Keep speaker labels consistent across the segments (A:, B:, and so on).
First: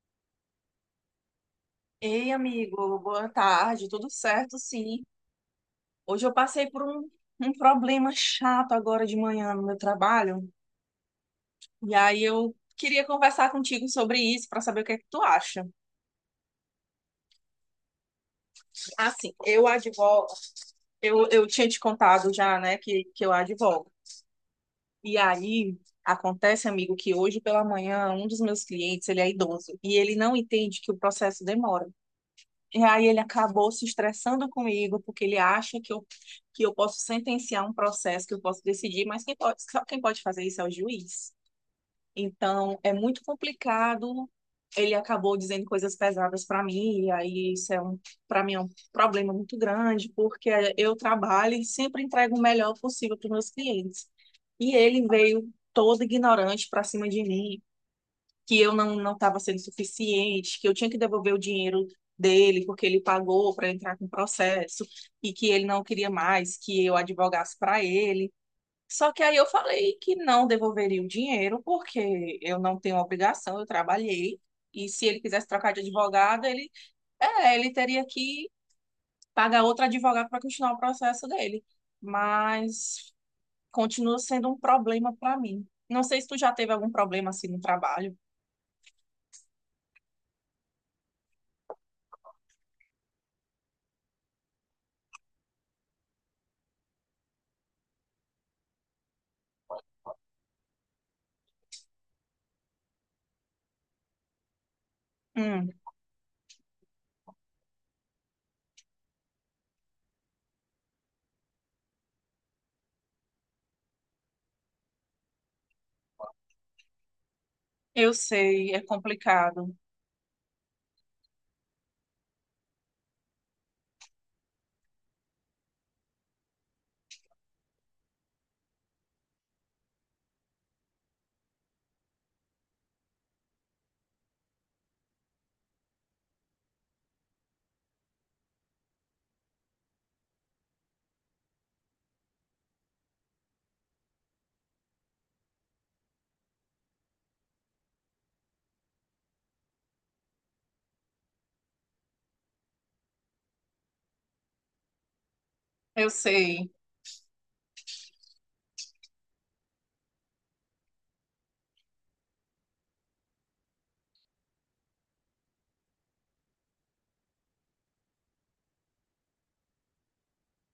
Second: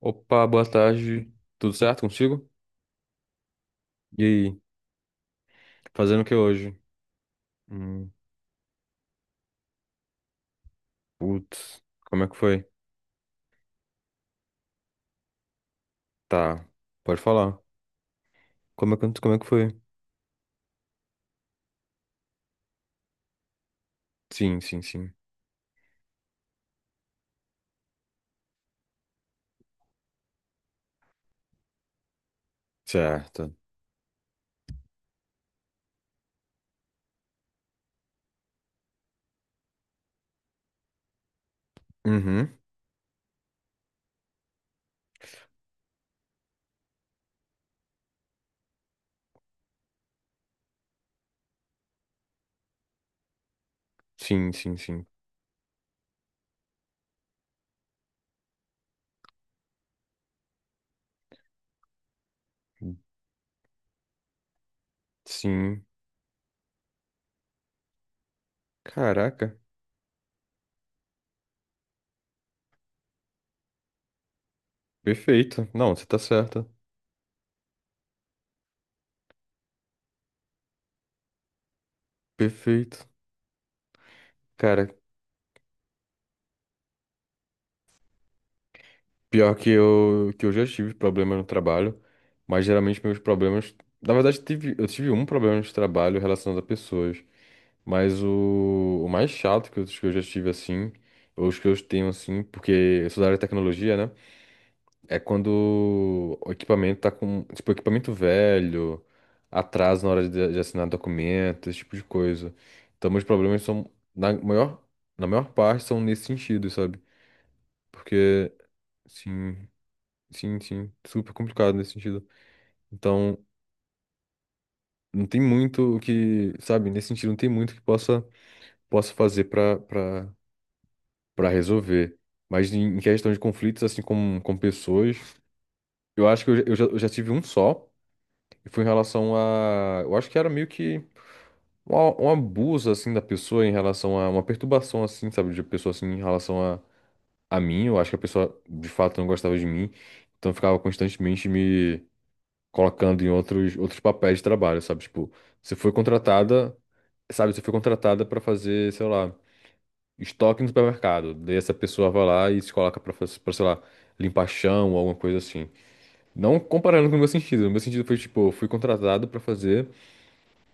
A: Opa, boa tarde. Tudo certo
B: Ei,
A: contigo?
B: amigo, boa tarde, tudo
A: E aí,
B: certo? Sim.
A: fazendo o
B: Hoje eu
A: que
B: passei
A: hoje?
B: por um
A: Hum,
B: problema chato agora de manhã no meu trabalho,
A: putz,
B: e aí
A: como é que
B: eu
A: foi?
B: queria conversar contigo sobre isso para saber o que é que tu acha.
A: Tá, pode falar. Como é que,
B: Assim,
A: como é que
B: eu
A: foi?
B: advogo, eu tinha te contado já, né, que eu advogo.
A: Sim, sim, sim.
B: E aí acontece, amigo, que hoje pela manhã um dos meus clientes, ele é idoso, e ele não entende que o processo demora. E aí ele
A: Certo.
B: acabou se estressando comigo, porque ele acha que eu posso sentenciar um processo, que eu posso decidir, mas quem pode, só quem pode fazer isso é o juiz.
A: Uhum.
B: Então, é muito complicado. Ele acabou dizendo coisas pesadas para mim, e aí para mim é um problema muito grande, porque eu trabalho e sempre entrego o melhor possível para os meus clientes.
A: Sim,
B: E
A: sim, sim.
B: ele veio todo ignorante para cima de mim, que eu não estava sendo suficiente, que eu tinha que devolver o dinheiro dele porque ele pagou para entrar com o processo e que ele não
A: Sim.
B: queria mais que eu advogasse para ele. Só que aí eu
A: Caraca,
B: falei que não devolveria o dinheiro porque eu não tenho obrigação, eu trabalhei. E se ele quisesse
A: perfeito.
B: trocar de
A: Não, você tá
B: advogado,
A: certa.
B: ele teria que pagar outro advogado para continuar o processo dele.
A: Perfeito.
B: Mas continua sendo um
A: Cara,
B: problema para mim. Não sei se tu já teve algum problema assim no trabalho.
A: pior que eu já tive problema no trabalho, mas geralmente meus problemas. Na verdade, tive, eu tive um problema de trabalho relacionado a pessoas. Mas o mais chato que eu já tive assim, ou os que eu tenho assim, porque eu sou da área de tecnologia, né? É quando
B: Hum.
A: o equipamento tá com, tipo, equipamento velho, atraso na hora de assinar documento, esse tipo de coisa. Então, meus problemas são, na maior parte, são nesse sentido, sabe?
B: Eu
A: Porque,
B: sei, é
A: sim,
B: complicado.
A: sim, sim, super complicado nesse sentido. Então, não tem muito o que, sabe? Nesse sentido, não tem muito que possa fazer pra para resolver. Mas em questão de conflitos, assim, com pessoas, eu acho que eu já tive um só, e foi em relação a. Eu acho que era meio que um abuso, assim, da pessoa em relação a uma perturbação, assim, sabe, de pessoa, assim, em relação a mim. Eu acho que a pessoa, de fato, não gostava de mim, então ficava constantemente me colocando em outros, outros papéis de trabalho, sabe? Tipo, você foi
B: Eu sei.
A: contratada, sabe, você foi contratada para fazer, sei lá, estoque no supermercado. Daí essa pessoa vai lá e se coloca pra, pra, sei lá, limpar chão ou alguma coisa assim. Não comparando com o meu sentido. O meu sentido foi, tipo, eu fui contratado pra fazer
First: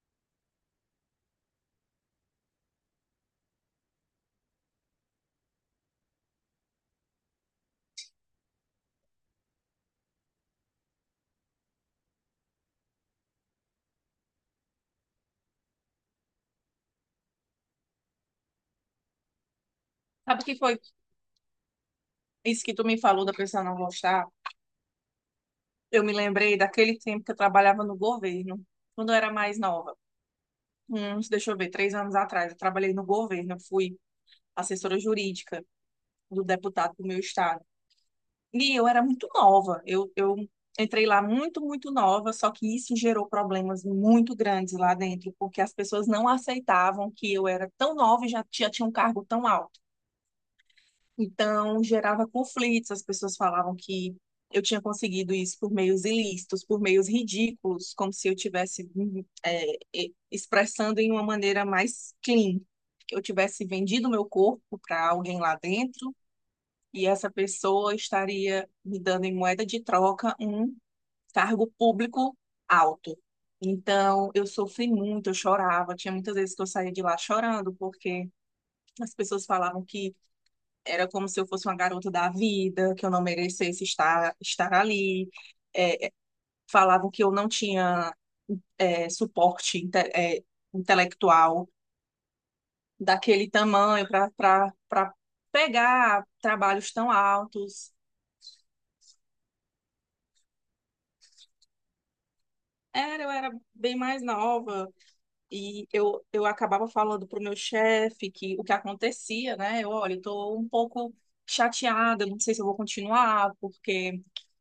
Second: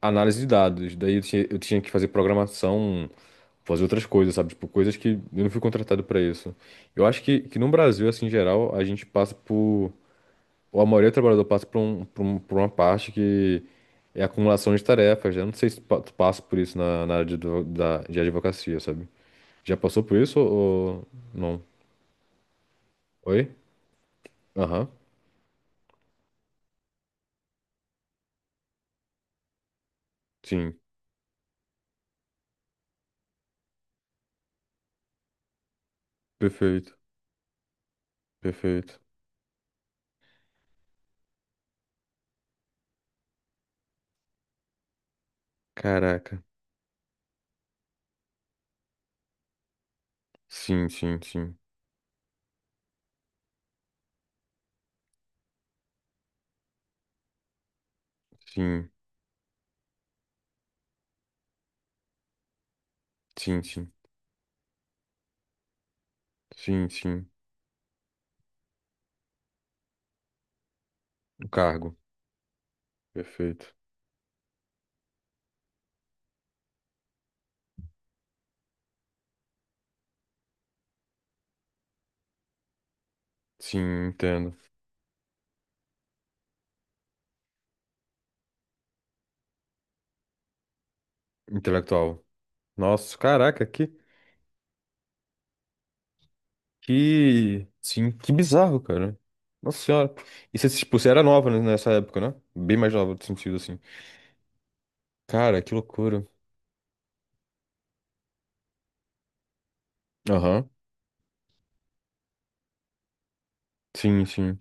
A: análise de dados. Daí eu tinha que fazer programação, fazer outras coisas, sabe? Tipo, coisas que eu não fui contratado pra isso. Eu acho que no Brasil, assim, em geral, a gente passa por... Ou a maioria do trabalhador passa por uma parte que é acumulação de tarefas, né? Eu não sei se tu passa por isso na, na área de, de advocacia, sabe? Já passou por isso
B: Sabe o que foi
A: ou não?
B: isso que tu me falou da
A: Oi?
B: pessoa não gostar?
A: Aham.
B: Eu me lembrei daquele tempo que eu trabalhava no governo, quando eu era mais nova.
A: Sim.
B: Uns, deixa eu ver, três anos atrás, eu trabalhei no governo, eu fui assessora jurídica do deputado
A: Perfeito.
B: do meu estado. E eu
A: Perfeito.
B: era muito nova. Eu entrei lá muito, muito nova, só que isso gerou problemas muito grandes lá dentro, porque as pessoas não
A: Caraca.
B: aceitavam que eu era tão nova e já tinha um cargo tão alto.
A: Sim, sim, sim.
B: Então, gerava conflitos, as pessoas falavam que eu tinha conseguido isso por meios ilícitos, por meios ridículos, como se eu tivesse
A: Sim,
B: expressando em uma maneira mais clean, que eu
A: sim,
B: tivesse
A: sim.
B: vendido meu corpo para alguém lá dentro
A: Sim,
B: e
A: sim.
B: essa pessoa estaria me dando em moeda de troca um
A: O
B: cargo
A: cargo.
B: público alto.
A: Perfeito.
B: Então, eu sofri muito, eu chorava. Tinha muitas vezes que eu saía de lá chorando, porque as pessoas falavam que era como se eu fosse uma garota da vida, que eu não merecesse
A: Sim,
B: estar,
A: entendo.
B: estar ali. Falavam que eu não tinha é, suporte inte- é, intelectual
A: Intelectual. Nossa,
B: daquele
A: caraca,
B: tamanho para para pegar trabalhos tão
A: que,
B: altos.
A: sim, que bizarro, cara. Nossa senhora. E você, tipo, você era nova, né, nessa época, né? Bem mais nova, no
B: Era, eu era
A: sentido assim.
B: bem mais nova
A: Cara, que
B: e eu,
A: loucura.
B: eu acabava falando para o meu chefe que o que acontecia, né? Eu, olha, estou um
A: Aham.
B: pouco chateada, não sei se eu vou continuar, porque
A: Sim, sim.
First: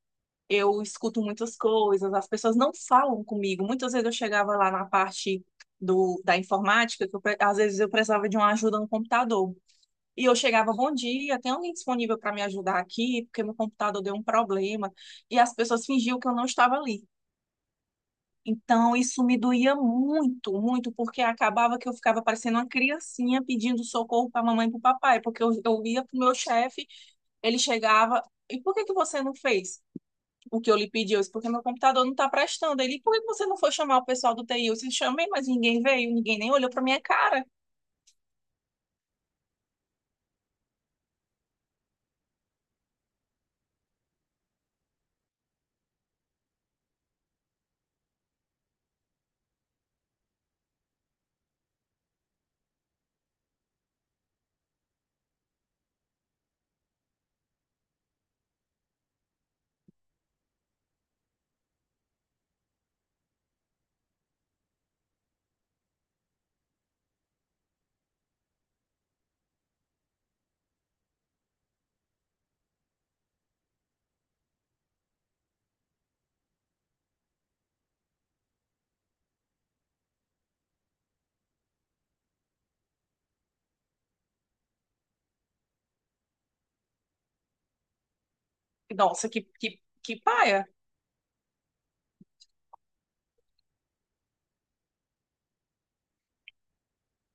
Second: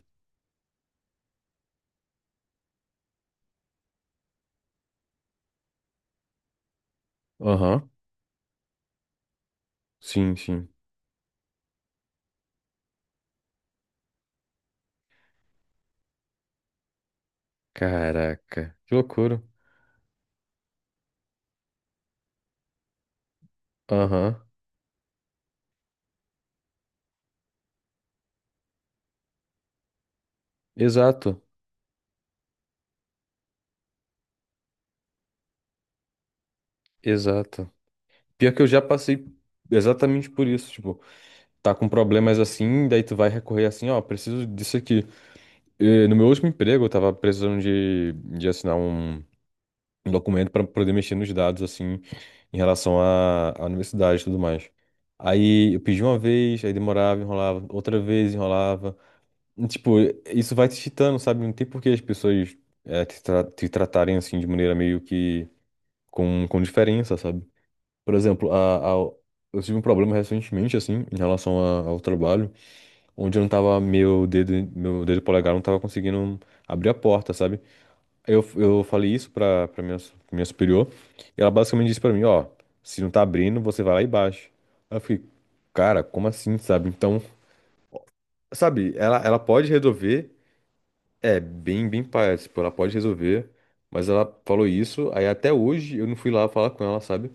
B: eu escuto muitas coisas, as pessoas não falam comigo. Muitas vezes eu chegava lá na parte do, da informática, que eu pre- às vezes eu
A: Aham.
B: precisava de uma ajuda no computador. E eu
A: Sim, sim.
B: chegava, bom dia, tem alguém disponível para me ajudar aqui? Porque meu computador deu um problema. E as pessoas fingiam que eu não estava ali.
A: Caraca, que
B: Então, isso me
A: loucura.
B: doía muito, muito, porque acabava que eu ficava parecendo uma criancinha pedindo socorro
A: Aham.
B: para a mamãe e para o papai, porque eu ia para o meu chefe, ele chegava, e por que que você não fez o que eu lhe pedi? Eu disse,
A: Exato,
B: porque meu computador não está prestando. Ele, por que você não foi chamar o pessoal do TI? Eu disse, chamei, mas ninguém veio, ninguém nem olhou para minha cara.
A: exato. Pior que eu já passei exatamente por isso, tipo, tá com problemas assim, daí tu vai recorrer assim, ó, preciso disso aqui. No meu último emprego, eu tava precisando de assinar um, um documento pra poder mexer nos dados, assim, em relação à, à universidade e tudo mais. Aí eu pedi uma vez, aí demorava, enrolava, outra vez enrolava. E, tipo, isso vai te chitando, sabe? Não tem por que as pessoas te tratarem assim de maneira meio que com diferença, sabe? Por exemplo, eu tive um problema recentemente, assim, em relação ao trabalho, onde eu não tava, meu dedo polegar não tava conseguindo abrir a porta, sabe? Aí eu falei isso pra minha, minha superior, e ela basicamente disse pra mim, ó, se não tá abrindo, você vai lá e baixa. Aí eu fiquei, cara, como assim, sabe? Então, sabe, ela,
B: Nossa,
A: ela
B: que,
A: pode
B: que, que
A: resolver,
B: paia.
A: é, bem paia, tipo, ela pode resolver, mas ela falou isso, aí até hoje eu não fui lá falar com ela, sabe?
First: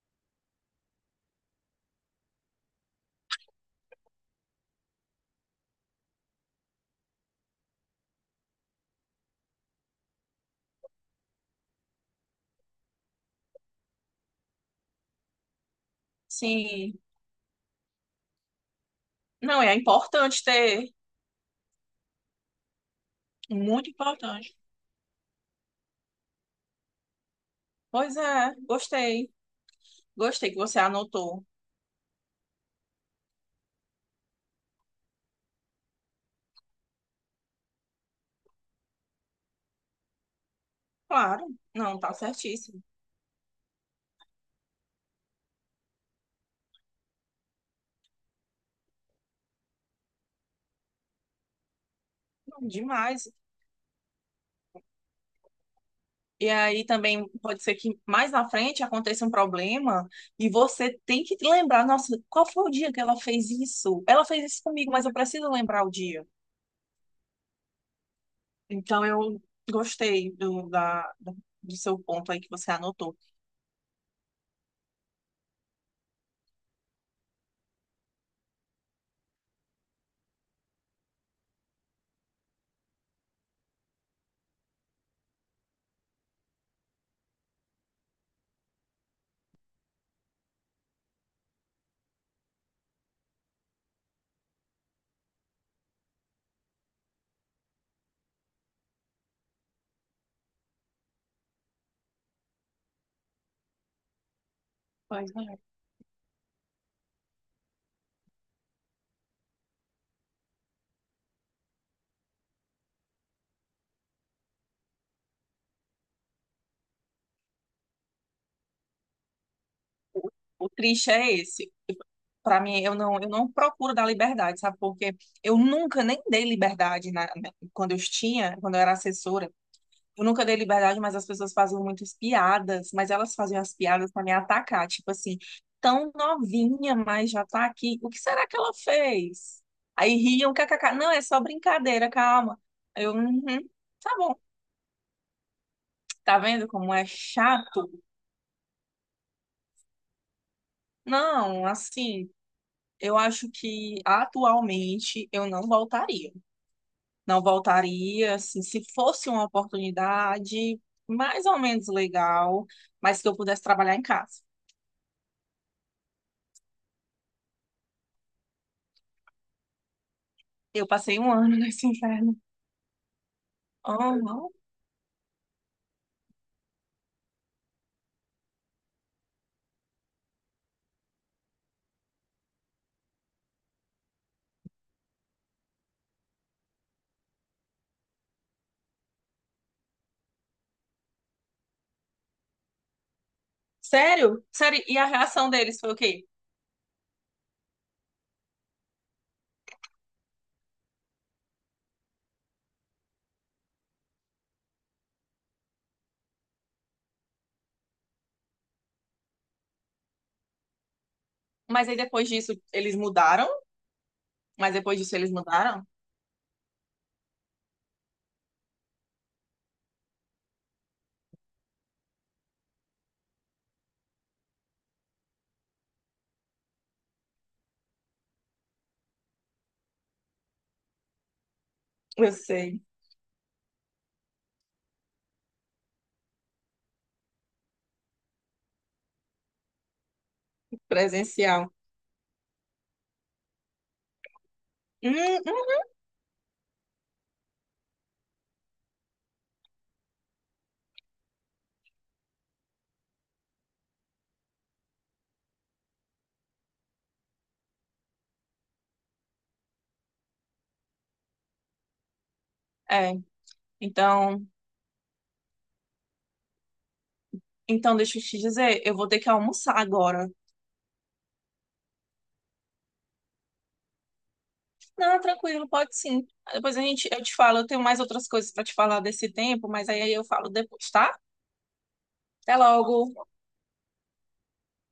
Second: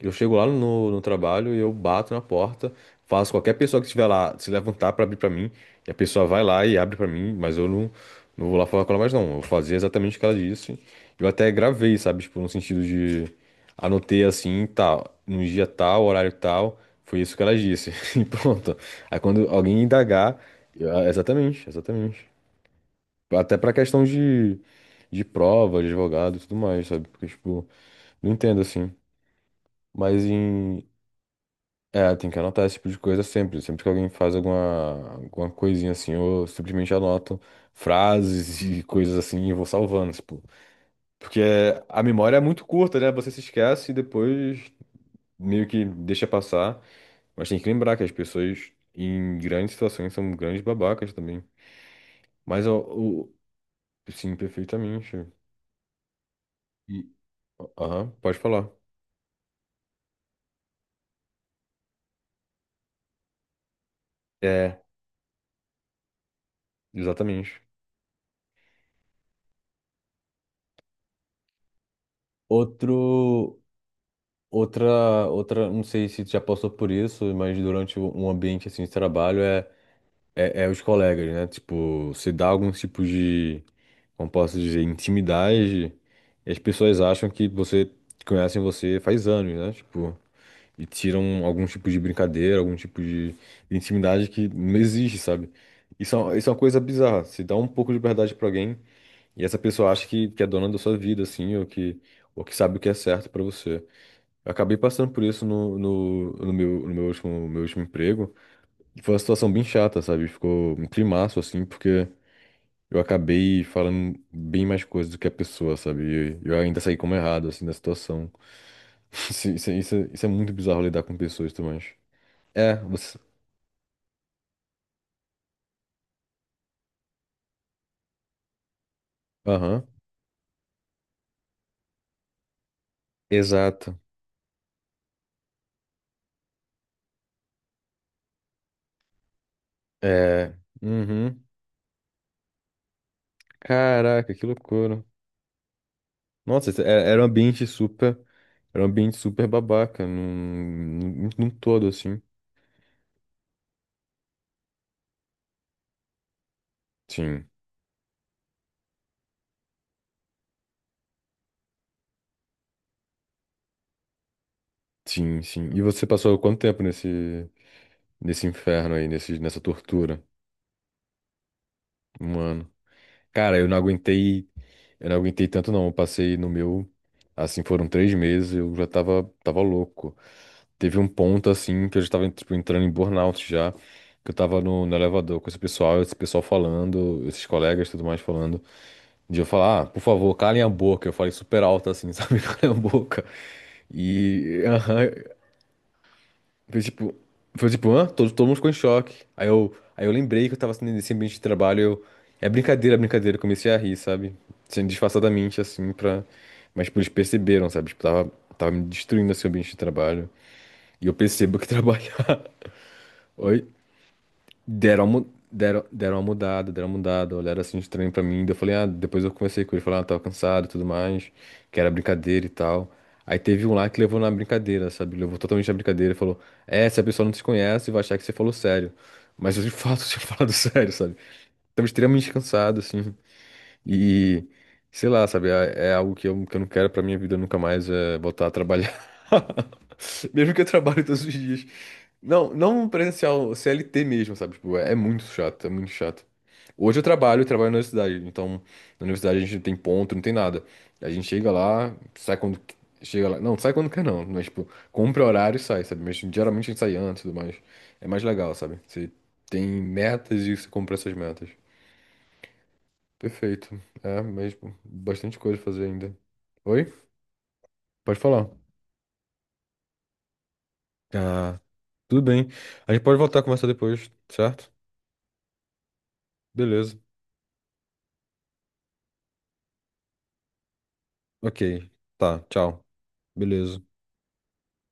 A: Eu chego lá no trabalho e eu bato na porta, faço qualquer pessoa que estiver lá se levantar para abrir para mim, e a pessoa vai lá e abre para mim, mas eu não, não vou lá falar com ela mais não. Eu fazia exatamente o que ela disse. Eu até gravei, sabe, tipo, no sentido de anotei assim, tal, num dia tal, horário tal,
B: Sim,
A: foi isso que ela disse. E pronto. Aí quando
B: não, é
A: alguém indagar,
B: importante ter,
A: ah, exatamente, exatamente. Até para
B: muito
A: questão
B: importante.
A: de prova, de advogado e tudo mais, sabe? Porque tipo,
B: Pois
A: não
B: é,
A: entendo assim.
B: gostei,
A: Mas
B: gostei que você
A: em,
B: anotou.
A: é, tem que anotar esse tipo de coisa sempre. Sempre que alguém faz alguma, alguma coisinha assim, eu simplesmente anoto frases e coisas assim e vou salvando, tipo. Porque
B: Claro, não,
A: a
B: tá
A: memória é muito
B: certíssimo.
A: curta, né? Você se esquece e depois meio que deixa passar. Mas tem que lembrar que as pessoas em grandes situações são grandes babacas também. Mas
B: Não, demais.
A: o. Sim, perfeitamente.
B: E aí
A: E.
B: também pode ser que
A: Aham,
B: mais
A: pode
B: na
A: falar.
B: frente aconteça um problema e você tem que lembrar, nossa, qual foi o dia que ela fez isso? Ela fez isso
A: É,
B: comigo, mas eu preciso lembrar o dia.
A: exatamente.
B: Então, eu gostei do seu ponto aí que você anotou.
A: Outro. Outra, outra, não sei se tu já passou por isso, mas durante um ambiente assim de trabalho é os colegas, né? Tipo, se dá algum tipo de, como posso dizer, intimidade, e as pessoas acham que você conhecem você faz anos, né? Tipo, e tiram algum tipo de brincadeira, algum tipo de intimidade que não existe, sabe? Isso é, isso é uma coisa bizarra. Se dá um pouco de verdade pra alguém e essa pessoa acha que é dona da sua vida, assim, ou que sabe o que é certo pra você. Eu acabei passando por
B: Pois
A: isso
B: é.
A: no meu último emprego. E foi uma situação bem chata, sabe? Ficou um climaço, assim, porque eu acabei falando bem mais coisas do que a pessoa, sabe? E eu ainda saí como errado, assim, da situação. Isso é
B: O,
A: muito
B: o
A: bizarro lidar
B: triste
A: com
B: é
A: pessoas
B: esse.
A: também.
B: Para
A: É,
B: mim,
A: você.
B: eu não procuro dar liberdade, sabe? Porque eu nunca nem dei liberdade quando eu tinha, quando eu era assessora.
A: Aham.
B: Eu nunca dei liberdade, mas as pessoas faziam muitas piadas, mas elas faziam as
A: Exato.
B: piadas para me atacar. Tipo assim, tão novinha, mas já tá aqui. O que será que ela fez? Aí riam,
A: É.
B: kkk. Não, é só
A: Uhum.
B: brincadeira, calma. Aí eu, uhum, tá bom.
A: Caraca, que loucura.
B: Tá vendo
A: Nossa, isso
B: como
A: era
B: é
A: era um ambiente
B: chato?
A: super. Era um ambiente super babaca, num
B: Não,
A: todo, assim.
B: assim, eu acho que atualmente eu não voltaria. Não
A: Sim.
B: voltaria, assim, se fosse uma oportunidade mais ou menos legal, mas que eu pudesse trabalhar em casa.
A: Sim, sim. E você passou quanto tempo nesse, nesse inferno aí, nesse, nessa tortura?
B: Eu passei um ano nesse inferno.
A: Um ano. Cara,
B: Oh, não.
A: eu não aguentei tanto não. Eu passei no meu, assim, foram 3 meses, eu já tava, tava louco. Teve um ponto, assim, que eu já tava, tipo, entrando em burnout já, que eu tava no elevador com esse pessoal falando, esses colegas e tudo mais falando, de eu falar, ah, por favor, calem a boca. Eu falei super alto, assim, sabe? Calem a boca.
B: Sério?
A: E,
B: Sério? E a
A: aham,
B: reação deles foi o quê?
A: Foi tipo, foi tipo, hã? Todo mundo ficou em choque. Aí eu lembrei que eu tava assim, nesse ambiente de trabalho. Eu, é brincadeira, é brincadeira. Eu comecei a rir, sabe? Sendo disfarçadamente, assim, pra. Mas, tipo, eles perceberam, sabe? Tipo, tava me destruindo esse ambiente de trabalho. E eu percebo que
B: Mas aí depois
A: trabalhar.
B: disso eles mudaram?
A: Oi?
B: Mas depois
A: Deram,
B: disso eles
A: deram,
B: mudaram?
A: deram uma mudada, olharam assim estranho pra mim. Daí eu falei, ah, depois eu conversei com ele, falei, ah, tava cansado e tudo mais, que era brincadeira e tal. Aí teve um lá que levou na brincadeira, sabe? Levou totalmente na brincadeira e falou, é, essa pessoa não te conhece, vai achar que você falou sério. Mas eu de fato tinha falado sério, sabe? Tava extremamente
B: Eu
A: cansado,
B: sei,
A: assim. E, sei lá, sabe, é algo que eu não quero pra minha vida nunca mais, é voltar a trabalhar. Mesmo que eu trabalhe todos os dias.
B: presencial.
A: Não, não presencial, CLT mesmo, sabe? Tipo, é
B: Hum,
A: muito chato, é
B: hum.
A: muito chato. Hoje eu trabalho na universidade, então na universidade a gente não tem ponto, não tem nada. A gente chega lá, sai chega lá, não, sai quando quer não, mas tipo, compra horário e sai, sabe? Mas geralmente a gente sai antes e tudo mais. É mais legal, sabe? Você tem metas e você compra essas metas.
B: É,
A: Perfeito. É
B: então.
A: mesmo. Bastante coisa a fazer ainda. Oi?
B: Então,
A: Pode
B: deixa eu te
A: falar.
B: dizer, eu vou ter que almoçar agora.
A: Ah, tudo bem. A gente pode voltar a conversar depois, certo?
B: Não, tranquilo, pode sim. Depois a
A: Beleza.
B: gente, eu te falo, eu tenho mais outras coisas para te falar desse tempo, mas aí eu falo depois, tá?
A: Ok. Tá,
B: Até
A: tchau.
B: logo.
A: Beleza.